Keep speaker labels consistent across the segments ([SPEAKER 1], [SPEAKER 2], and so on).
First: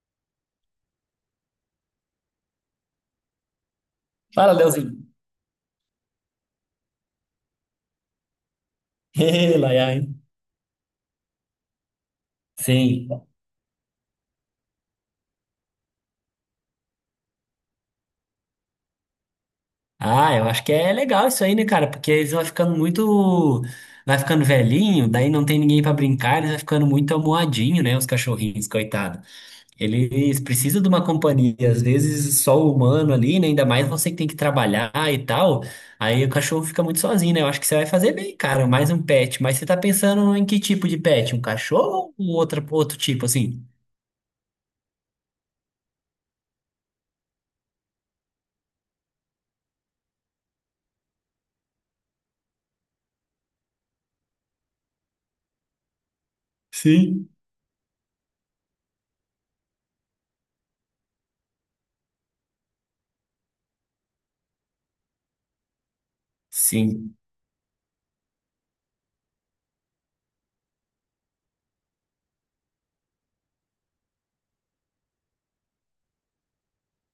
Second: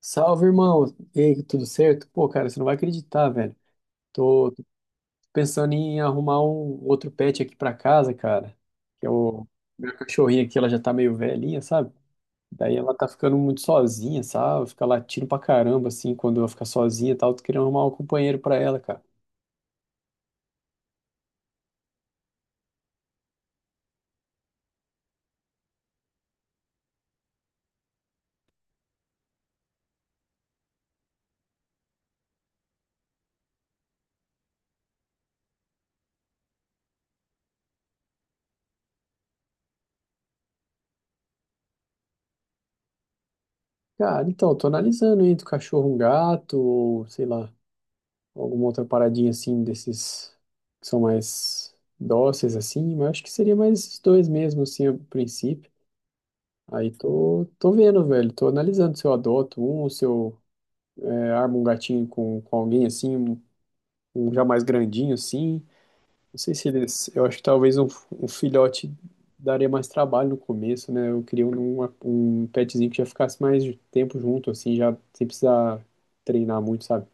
[SPEAKER 1] Salve, irmão. E aí, tudo certo? Pô, cara, você não vai acreditar, velho. Tô
[SPEAKER 2] Fala,
[SPEAKER 1] tô
[SPEAKER 2] Leozinho.
[SPEAKER 1] pensando em arrumar um outro pet aqui pra casa, cara. Que é o
[SPEAKER 2] Ê, Laia,
[SPEAKER 1] minha
[SPEAKER 2] hein?
[SPEAKER 1] cachorrinha aqui, ela já tá meio velhinha, sabe? Daí ela tá
[SPEAKER 2] Sim.
[SPEAKER 1] ficando muito sozinha, sabe? Fica latindo pra caramba, assim, quando ela fica sozinha e tal. Tô querendo arrumar um companheiro pra ela, cara.
[SPEAKER 2] Ah, eu acho que é legal isso aí, né, cara? Porque eles vão ficando muito. Vai ficando velhinho, daí não tem ninguém pra brincar, eles vai ficando muito amuadinho, né? Os cachorrinhos, coitado. Eles precisam de uma companhia, às vezes só o humano ali, né? Ainda mais você que tem que trabalhar e tal. Aí o cachorro fica muito sozinho, né? Eu acho que você vai fazer bem, cara, mais um pet. Mas você tá pensando em que tipo de pet? Um cachorro ou outra, outro tipo, assim?
[SPEAKER 1] Cara, então, tô analisando entre o cachorro, um gato, ou sei lá, alguma outra paradinha assim, desses que são mais dóceis, assim. Mas acho que seria mais esses dois mesmo, assim, a princípio. Aí
[SPEAKER 2] Sim.
[SPEAKER 1] tô vendo, velho. Tô analisando se eu adoto um, se eu é, armo um gatinho com alguém assim, um já mais grandinho assim. Não sei se eles.
[SPEAKER 2] Sim.
[SPEAKER 1] Eu acho que talvez um, um filhote daria mais trabalho no começo, né? Eu queria um, uma- um petzinho que já ficasse mais tempo junto, assim, já sem precisar treinar muito, sabe?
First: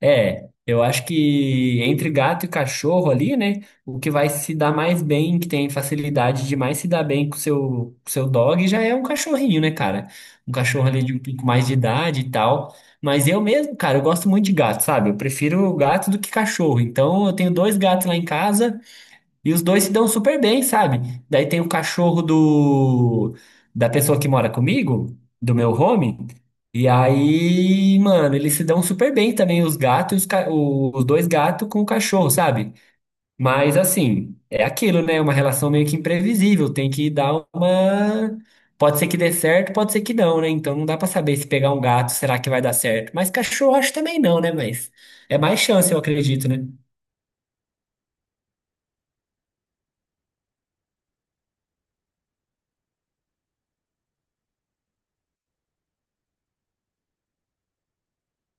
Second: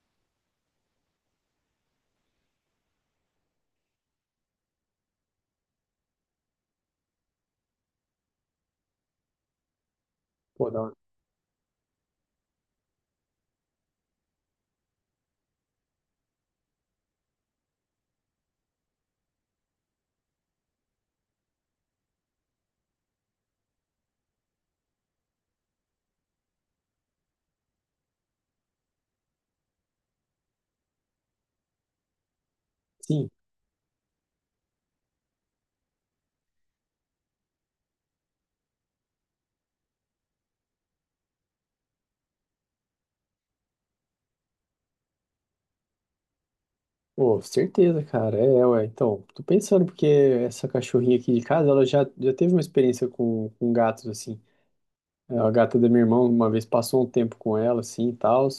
[SPEAKER 2] É, eu acho que entre gato e cachorro ali, né? O que vai se dar mais bem, que tem facilidade de mais se dar bem com o seu dog, já é um cachorrinho, né, cara? Um
[SPEAKER 1] Pô, da
[SPEAKER 2] cachorro
[SPEAKER 1] hora.
[SPEAKER 2] ali de um pouco mais de idade e tal. Mas eu mesmo, cara, eu gosto muito de gato, sabe? Eu prefiro gato do que cachorro. Então eu tenho dois gatos lá em casa. E os dois se dão super bem, sabe? Daí tem o cachorro do da pessoa que mora comigo, do meu home. E aí, mano, eles se dão super bem também, os gatos, e os, os dois gatos com o cachorro, sabe?
[SPEAKER 1] Sim.
[SPEAKER 2] Mas assim, é aquilo, né? Uma relação meio que imprevisível, tem que dar uma. Pode ser que dê certo, pode ser que não, né? Então não dá pra saber se pegar um gato, será que vai dar certo? Mas cachorro acho também não, né? Mas é mais chance, eu acredito, né?
[SPEAKER 1] Pô, certeza, cara. É, ué. Então, tô pensando porque essa cachorrinha aqui de casa, ela já teve uma experiência com gatos, assim. É, a gata da minha irmã uma vez passou um tempo com ela, assim, e tal.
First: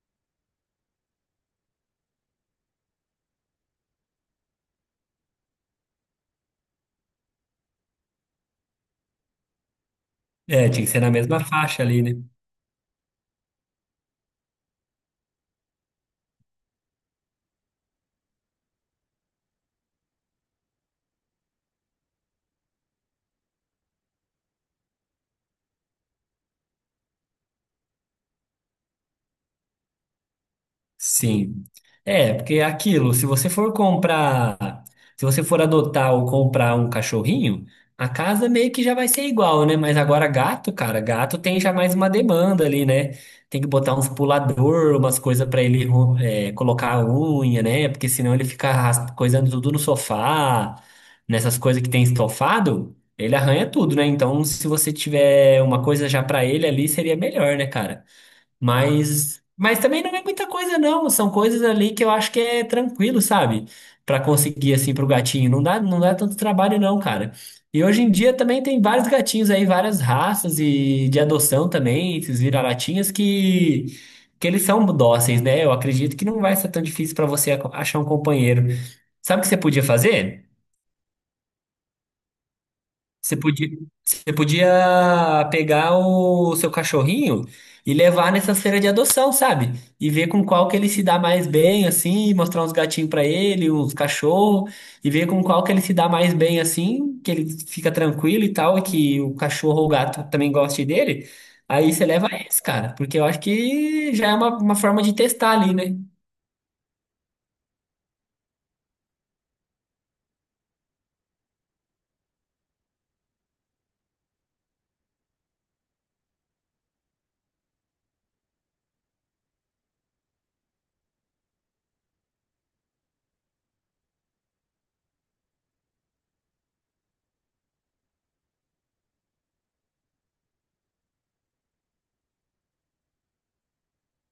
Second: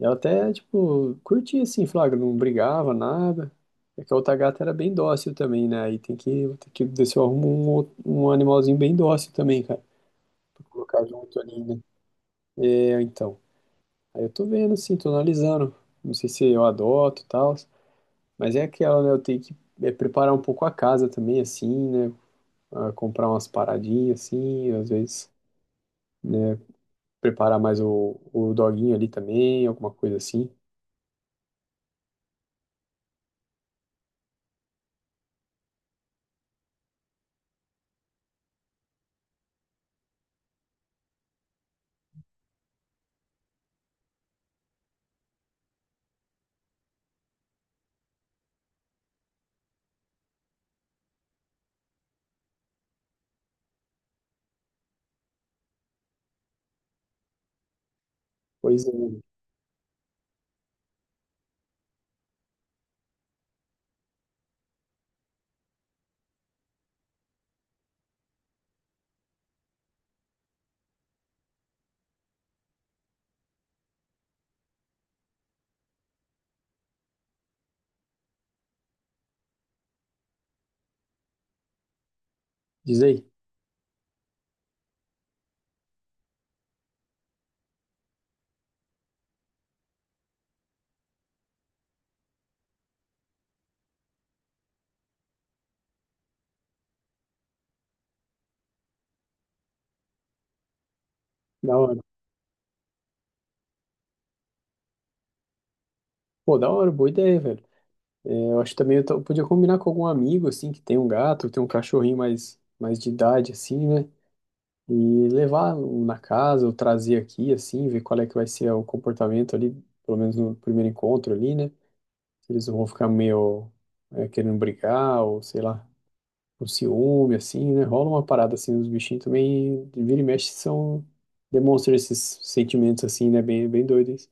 [SPEAKER 1] E ela até, tipo, curtia, assim, flagra, não brigava, nada. É que a outra gata era bem dócil também, né? Aí tem que ver se eu arrumo um, outro- um animalzinho bem dócil também, cara. Pra
[SPEAKER 2] É, tinha que ser
[SPEAKER 1] colocar
[SPEAKER 2] na
[SPEAKER 1] junto
[SPEAKER 2] mesma
[SPEAKER 1] ali, né?
[SPEAKER 2] faixa ali, né?
[SPEAKER 1] É, então. Aí eu tô vendo, assim, tô analisando. Não sei se eu adoto e tal. Mas é aquela, né? Eu tenho que é, preparar um pouco a casa também, assim, né? Ah, comprar umas paradinhas, assim, às vezes. Né, preparar mais o doguinho ali também, alguma coisa assim.
[SPEAKER 2] Sim. É, porque é aquilo, se você for comprar, se você for adotar ou comprar um cachorrinho, a casa meio que já vai ser igual, né? Mas agora gato, cara, gato tem já mais uma demanda ali, né? Tem que botar uns pulador, umas coisas pra ele colocar a unha, né? Porque senão ele fica coisando tudo no sofá, nessas coisas que tem estofado, ele arranha tudo, né? Então, se você tiver uma coisa já pra ele ali, seria melhor, né, cara?
[SPEAKER 1] Pois é, mano.
[SPEAKER 2] Mas também não é muita coisa, não. São coisas ali que eu acho que é tranquilo, sabe? Pra conseguir, assim, pro gatinho. Não dá tanto trabalho, não, cara. E hoje em dia também tem vários gatinhos aí, várias raças e de adoção também, esses vira-latinhas que eles são dóceis, né? Eu acredito que não vai ser tão difícil pra você achar um companheiro. Sabe o que você podia fazer?
[SPEAKER 1] Diz aí.
[SPEAKER 2] Você podia, você podia pegar o seu cachorrinho e levar nessas feiras de adoção, sabe? E ver com qual que ele se dá mais bem, assim, mostrar uns gatinhos pra ele, uns cachorros, e ver com qual que ele se dá mais bem, assim, que ele fica tranquilo e tal, e que o cachorro ou o gato também goste dele.
[SPEAKER 1] Da
[SPEAKER 2] Aí
[SPEAKER 1] hora.
[SPEAKER 2] você leva esse, cara, porque eu acho que já é uma forma de testar ali, né?
[SPEAKER 1] Pô, da hora, boa ideia, velho. É, eu acho que também eu, to- eu podia combinar com algum amigo, assim, que tem um gato, tem um cachorrinho mais de idade, assim, né? E levar um na casa, ou trazer aqui, assim, ver qual é que vai ser o comportamento ali, pelo menos no primeiro encontro ali, né? Se eles não vão ficar meio, é, querendo brigar, ou sei lá. Por ciúme, assim, né? Rola uma parada assim, os bichinhos também, vira e mexe, são, demonstram esses sentimentos assim, né? Bem doidos.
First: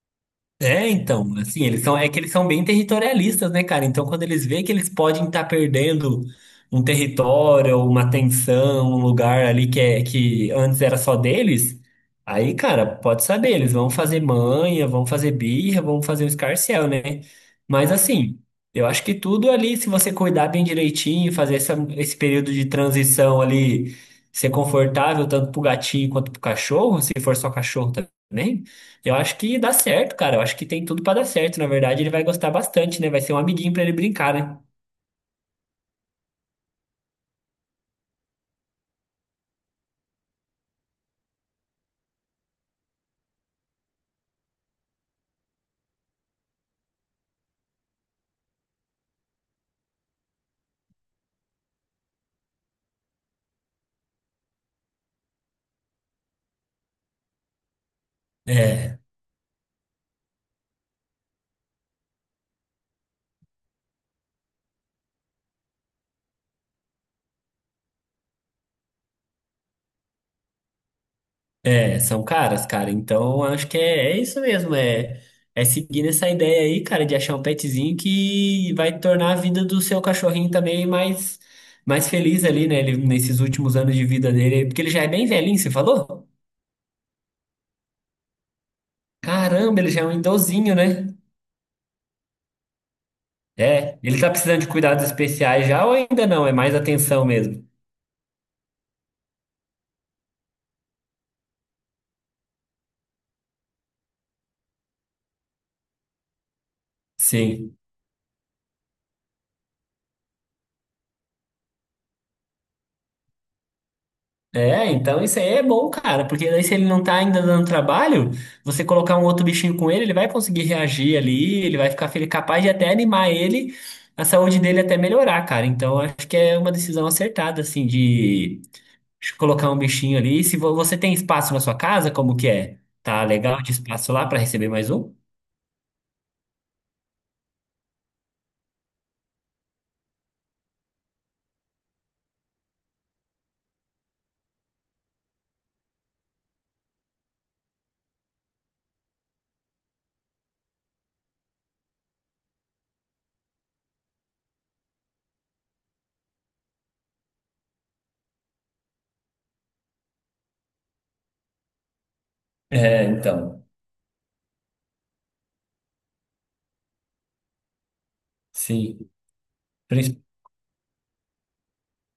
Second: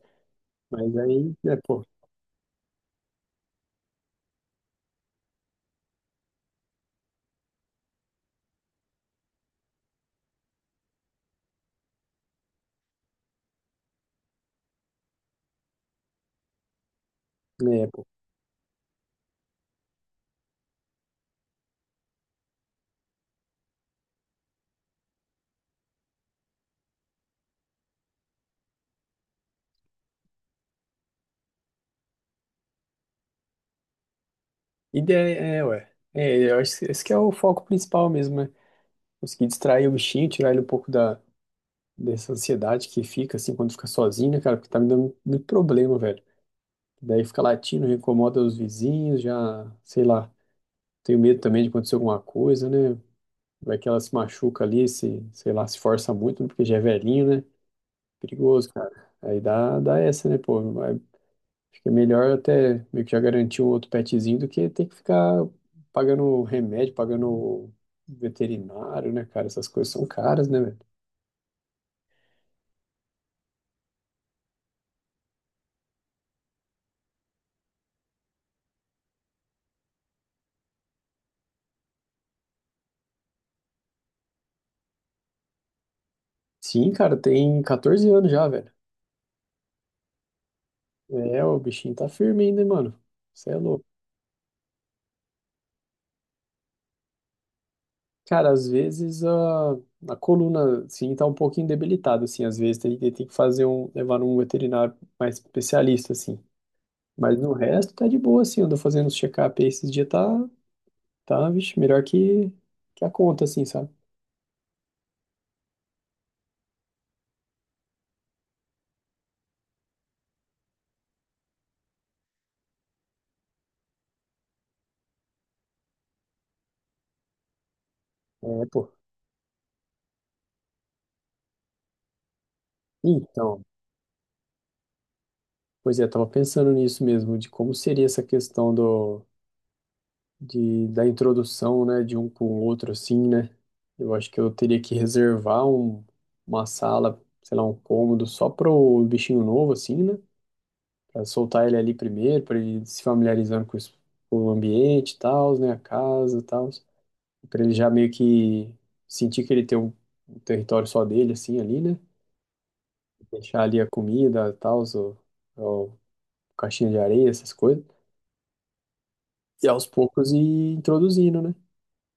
[SPEAKER 2] É,
[SPEAKER 1] Mas aí,
[SPEAKER 2] então,
[SPEAKER 1] né
[SPEAKER 2] assim, eles
[SPEAKER 1] pô,
[SPEAKER 2] são, é que eles são bem territorialistas, né, cara? Então, quando eles veem que eles podem estar perdendo um território, uma tensão, um lugar ali que antes era só deles, aí, cara, pode saber, eles vão fazer manha, vão fazer birra, vão fazer o escarcéu, né?
[SPEAKER 1] né, é,
[SPEAKER 2] Mas,
[SPEAKER 1] pô.
[SPEAKER 2] assim, eu acho que tudo ali, se você cuidar bem direitinho, fazer esse período de transição ali, ser confortável tanto pro gatinho quanto pro cachorro, se for só cachorro também. Eu acho que dá certo, cara. Eu acho que tem tudo pra dar certo. Na verdade, ele vai gostar bastante, né? Vai ser um amiguinho pra ele brincar, né?
[SPEAKER 1] Ideia, é, ué. É, eu acho que esse que é o foco principal mesmo, né? Conseguir distrair o bichinho, tirar ele um pouco da, dessa ansiedade que fica, assim, quando fica sozinho, né, cara? Porque tá me dando muito problema, velho. Daí fica latindo, incomoda os vizinhos, já, sei lá, tenho medo também de acontecer alguma coisa, né? Vai que ela se machuca ali, se, sei lá, se força muito, né, porque já é velhinho, né? Perigoso, cara.
[SPEAKER 2] É,
[SPEAKER 1] Aí dá essa, né, pô? Vai- fica melhor até meio que já garantir um outro petzinho do que ter que ficar pagando remédio, pagando veterinário, né, cara? Essas coisas são caras, né, velho?
[SPEAKER 2] são caras, cara. Então, acho que é isso mesmo. É seguir essa ideia aí, cara, de achar um petzinho que vai tornar a vida do seu cachorrinho também mais feliz ali, né? Ele, nesses últimos anos de vida dele. Porque ele já é bem velhinho, você falou?
[SPEAKER 1] Sim, cara, tem 14 anos já, velho.
[SPEAKER 2] Caramba, ele já é um idosinho, né?
[SPEAKER 1] É, o bichinho tá firme ainda, hein, mano. Você é louco.
[SPEAKER 2] É, ele tá precisando de cuidados especiais já ou ainda não? É mais atenção mesmo.
[SPEAKER 1] Cara, às vezes a coluna, assim, tá um pouquinho debilitada, assim. Às vezes tem que fazer um, levar um veterinário mais especialista, assim. Mas no
[SPEAKER 2] Sim.
[SPEAKER 1] resto tá de boa, assim. Eu ando fazendo os check-up aí esses dias, tá, tá, vixe, melhor que a conta, assim, sabe?
[SPEAKER 2] É, então isso aí é bom, cara, porque daí se ele não tá ainda dando trabalho, você colocar um outro bichinho com ele, ele vai conseguir reagir ali, ele vai ficar feliz, capaz de até animar ele, a saúde dele até melhorar, cara. Então acho que é uma decisão acertada, assim, de
[SPEAKER 1] É, pô.
[SPEAKER 2] colocar um bichinho ali. Se você tem espaço na sua casa, como que é? Tá
[SPEAKER 1] Então,
[SPEAKER 2] legal de espaço lá pra receber mais um?
[SPEAKER 1] pois é, tava pensando nisso mesmo, de como seria essa questão do, de, da introdução, né, de um com o outro, assim, né? Eu acho que eu teria que reservar um, uma sala, sei lá, um cômodo só pro bichinho novo, assim, né? Pra soltar ele ali primeiro, pra ele se familiarizando com, os- com o ambiente e tal, né? A casa e tal. Pra ele já meio que sentir que ele tem um, um território só dele, assim, ali, né?
[SPEAKER 2] É,
[SPEAKER 1] Deixar
[SPEAKER 2] então,
[SPEAKER 1] ali a comida, tal, o caixinha de areia, essas coisas.
[SPEAKER 2] sim.
[SPEAKER 1] E aos poucos ir introduzindo, né?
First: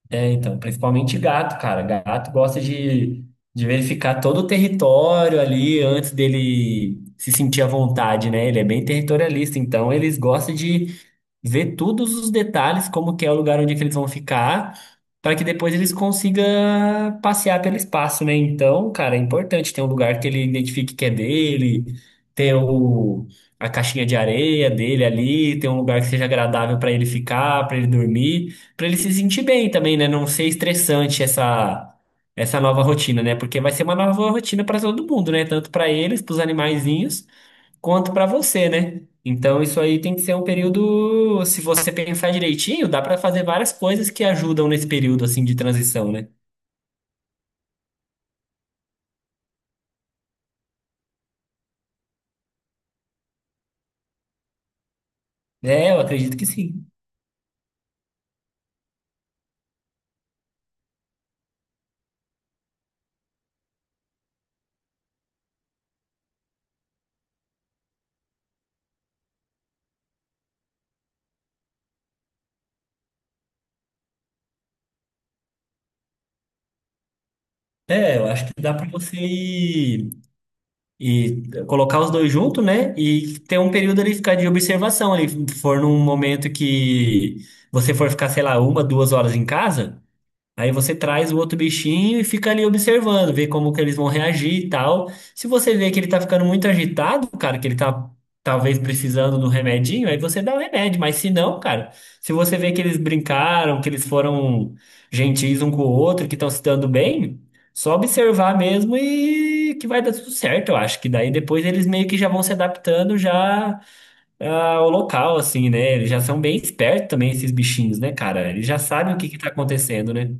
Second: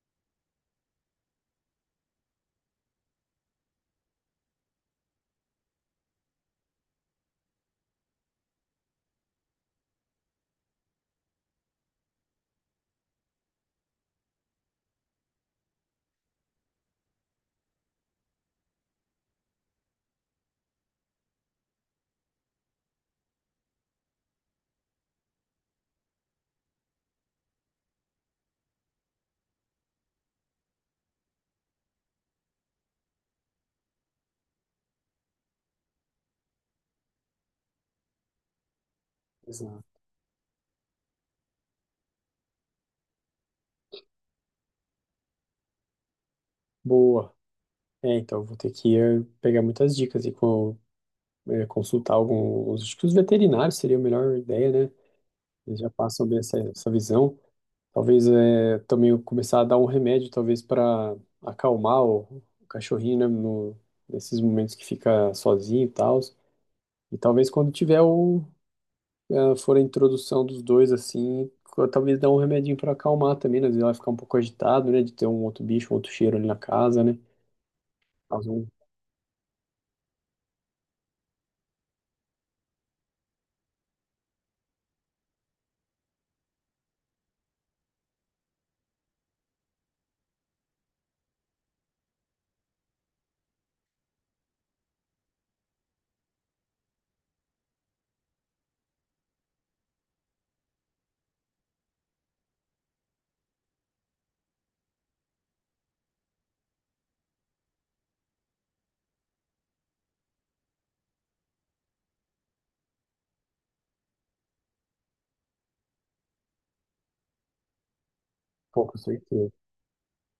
[SPEAKER 2] É, então, principalmente gato, cara. De verificar todo o território ali antes dele se sentir à vontade, né? Ele é bem territorialista, então eles gostam de ver todos os detalhes, como que é o lugar onde é que eles vão ficar, para que depois eles consigam passear pelo espaço, né? Então, cara, é importante ter um lugar que ele identifique que é dele, ter o, a caixinha de areia dele ali, ter um lugar que seja agradável para ele ficar, para ele dormir, para ele se sentir bem também, né? Não ser estressante essa nova rotina, né? Porque vai ser uma nova rotina para todo mundo, né? Tanto para eles, para os animaizinhos, quanto para você, né? Então, isso
[SPEAKER 1] Exato.
[SPEAKER 2] aí tem que ser um período, se você pensar direitinho, dá para fazer várias coisas que ajudam nesse período assim de transição, né?
[SPEAKER 1] Boa. É, então vou ter que pegar muitas dicas e co- consultar alguns. Acho que os veterinários seria a melhor ideia, né? Eles já
[SPEAKER 2] É, eu
[SPEAKER 1] passam
[SPEAKER 2] acredito
[SPEAKER 1] bem
[SPEAKER 2] que
[SPEAKER 1] essa,
[SPEAKER 2] sim.
[SPEAKER 1] essa visão. Talvez também eu começar a dar um remédio, talvez para acalmar o cachorrinho, né? No, nesses momentos que fica sozinho e tal. E talvez quando tiver o, ah, for a introdução dos dois, assim, co- talvez dá um remedinho para acalmar também, né? Às vezes ela vai ficar um pouco agitado, né? De ter um outro bicho, um outro cheiro ali na casa, né?
[SPEAKER 2] É, eu
[SPEAKER 1] Mas
[SPEAKER 2] acho que
[SPEAKER 1] um
[SPEAKER 2] dá para você ir colocar os dois juntos, né? E ter um período ali ficar de observação ali, se for num momento que você for ficar, sei lá, uma, duas horas em casa. Aí você traz o outro bichinho e fica ali observando, vê como que eles vão reagir e tal. Se você vê que ele tá ficando muito agitado, cara, que ele tá talvez precisando do remedinho, aí você dá o remédio. Mas se não, cara, se você vê que eles brincaram, que eles foram gentis um com o outro, que estão se dando bem, só observar mesmo e que vai dar tudo certo, eu acho. Que daí depois eles meio que já vão se adaptando já ao local, assim, né? Eles já são bem espertos também, esses bichinhos, né, cara? Eles já
[SPEAKER 1] pouco de
[SPEAKER 2] sabem o que que tá
[SPEAKER 1] certeza.
[SPEAKER 2] acontecendo, né?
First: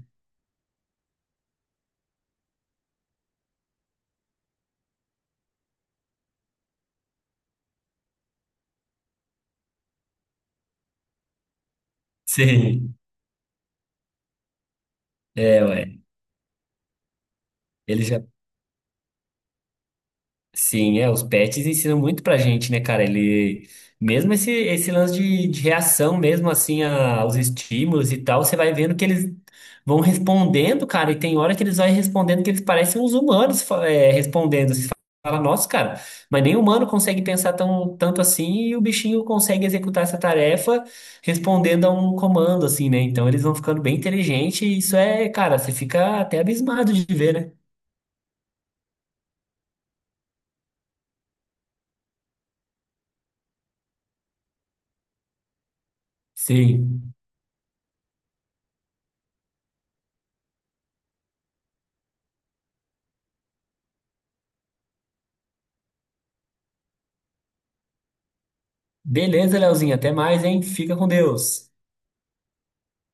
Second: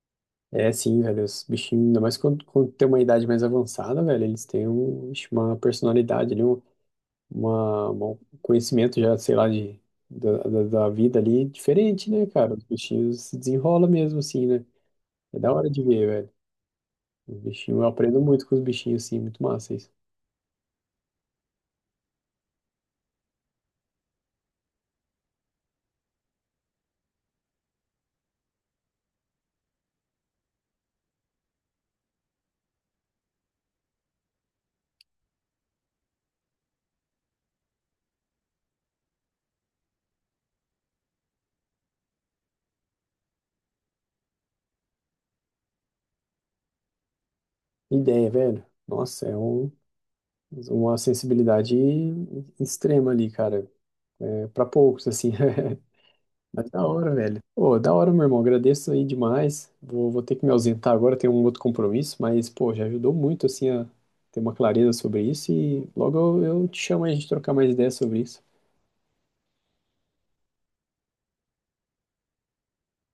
[SPEAKER 1] É, sim, velho, os bichinhos, ainda mais quando tem uma idade mais avançada, velho, eles têm um, ixi, uma personalidade ali, um, uma, um conhecimento já, sei lá, de, da vida ali diferente, né, cara? Os
[SPEAKER 2] Sim,
[SPEAKER 1] bichinhos se desenrolam mesmo, assim, né? É da
[SPEAKER 2] é,
[SPEAKER 1] hora de
[SPEAKER 2] ué.
[SPEAKER 1] ver, velho. Os bichinhos, eu
[SPEAKER 2] Ele
[SPEAKER 1] aprendo
[SPEAKER 2] já.
[SPEAKER 1] muito com os bichinhos, assim, muito massa isso.
[SPEAKER 2] Sim, é, os pets ensinam muito pra gente, né, cara? Ele. Mesmo esse lance de reação, mesmo assim, aos estímulos e tal, você vai vendo que eles vão respondendo, cara, e tem hora que eles vão respondendo que eles parecem uns humanos, respondendo. Você fala, nossa, cara, mas nem humano consegue pensar tanto assim, e o bichinho consegue executar essa tarefa respondendo a um comando, assim, né? Então eles vão ficando bem inteligentes, e isso é, cara, você fica até abismado de ver, né?
[SPEAKER 1] Ideia, velho. Nossa, é um, uma sensibilidade extrema ali, cara. É, para poucos, assim. Mas da
[SPEAKER 2] Sim.
[SPEAKER 1] hora, velho. Pô, da hora, meu irmão. Agradeço aí demais. Vou ter que me ausentar agora, tenho um outro compromisso, mas, pô, já ajudou muito, assim, a ter uma clareza sobre isso. E logo eu te chamo aí a gente trocar mais ideias sobre isso.
[SPEAKER 2] Beleza, Leozinho. Até mais, hein? Fica com Deus.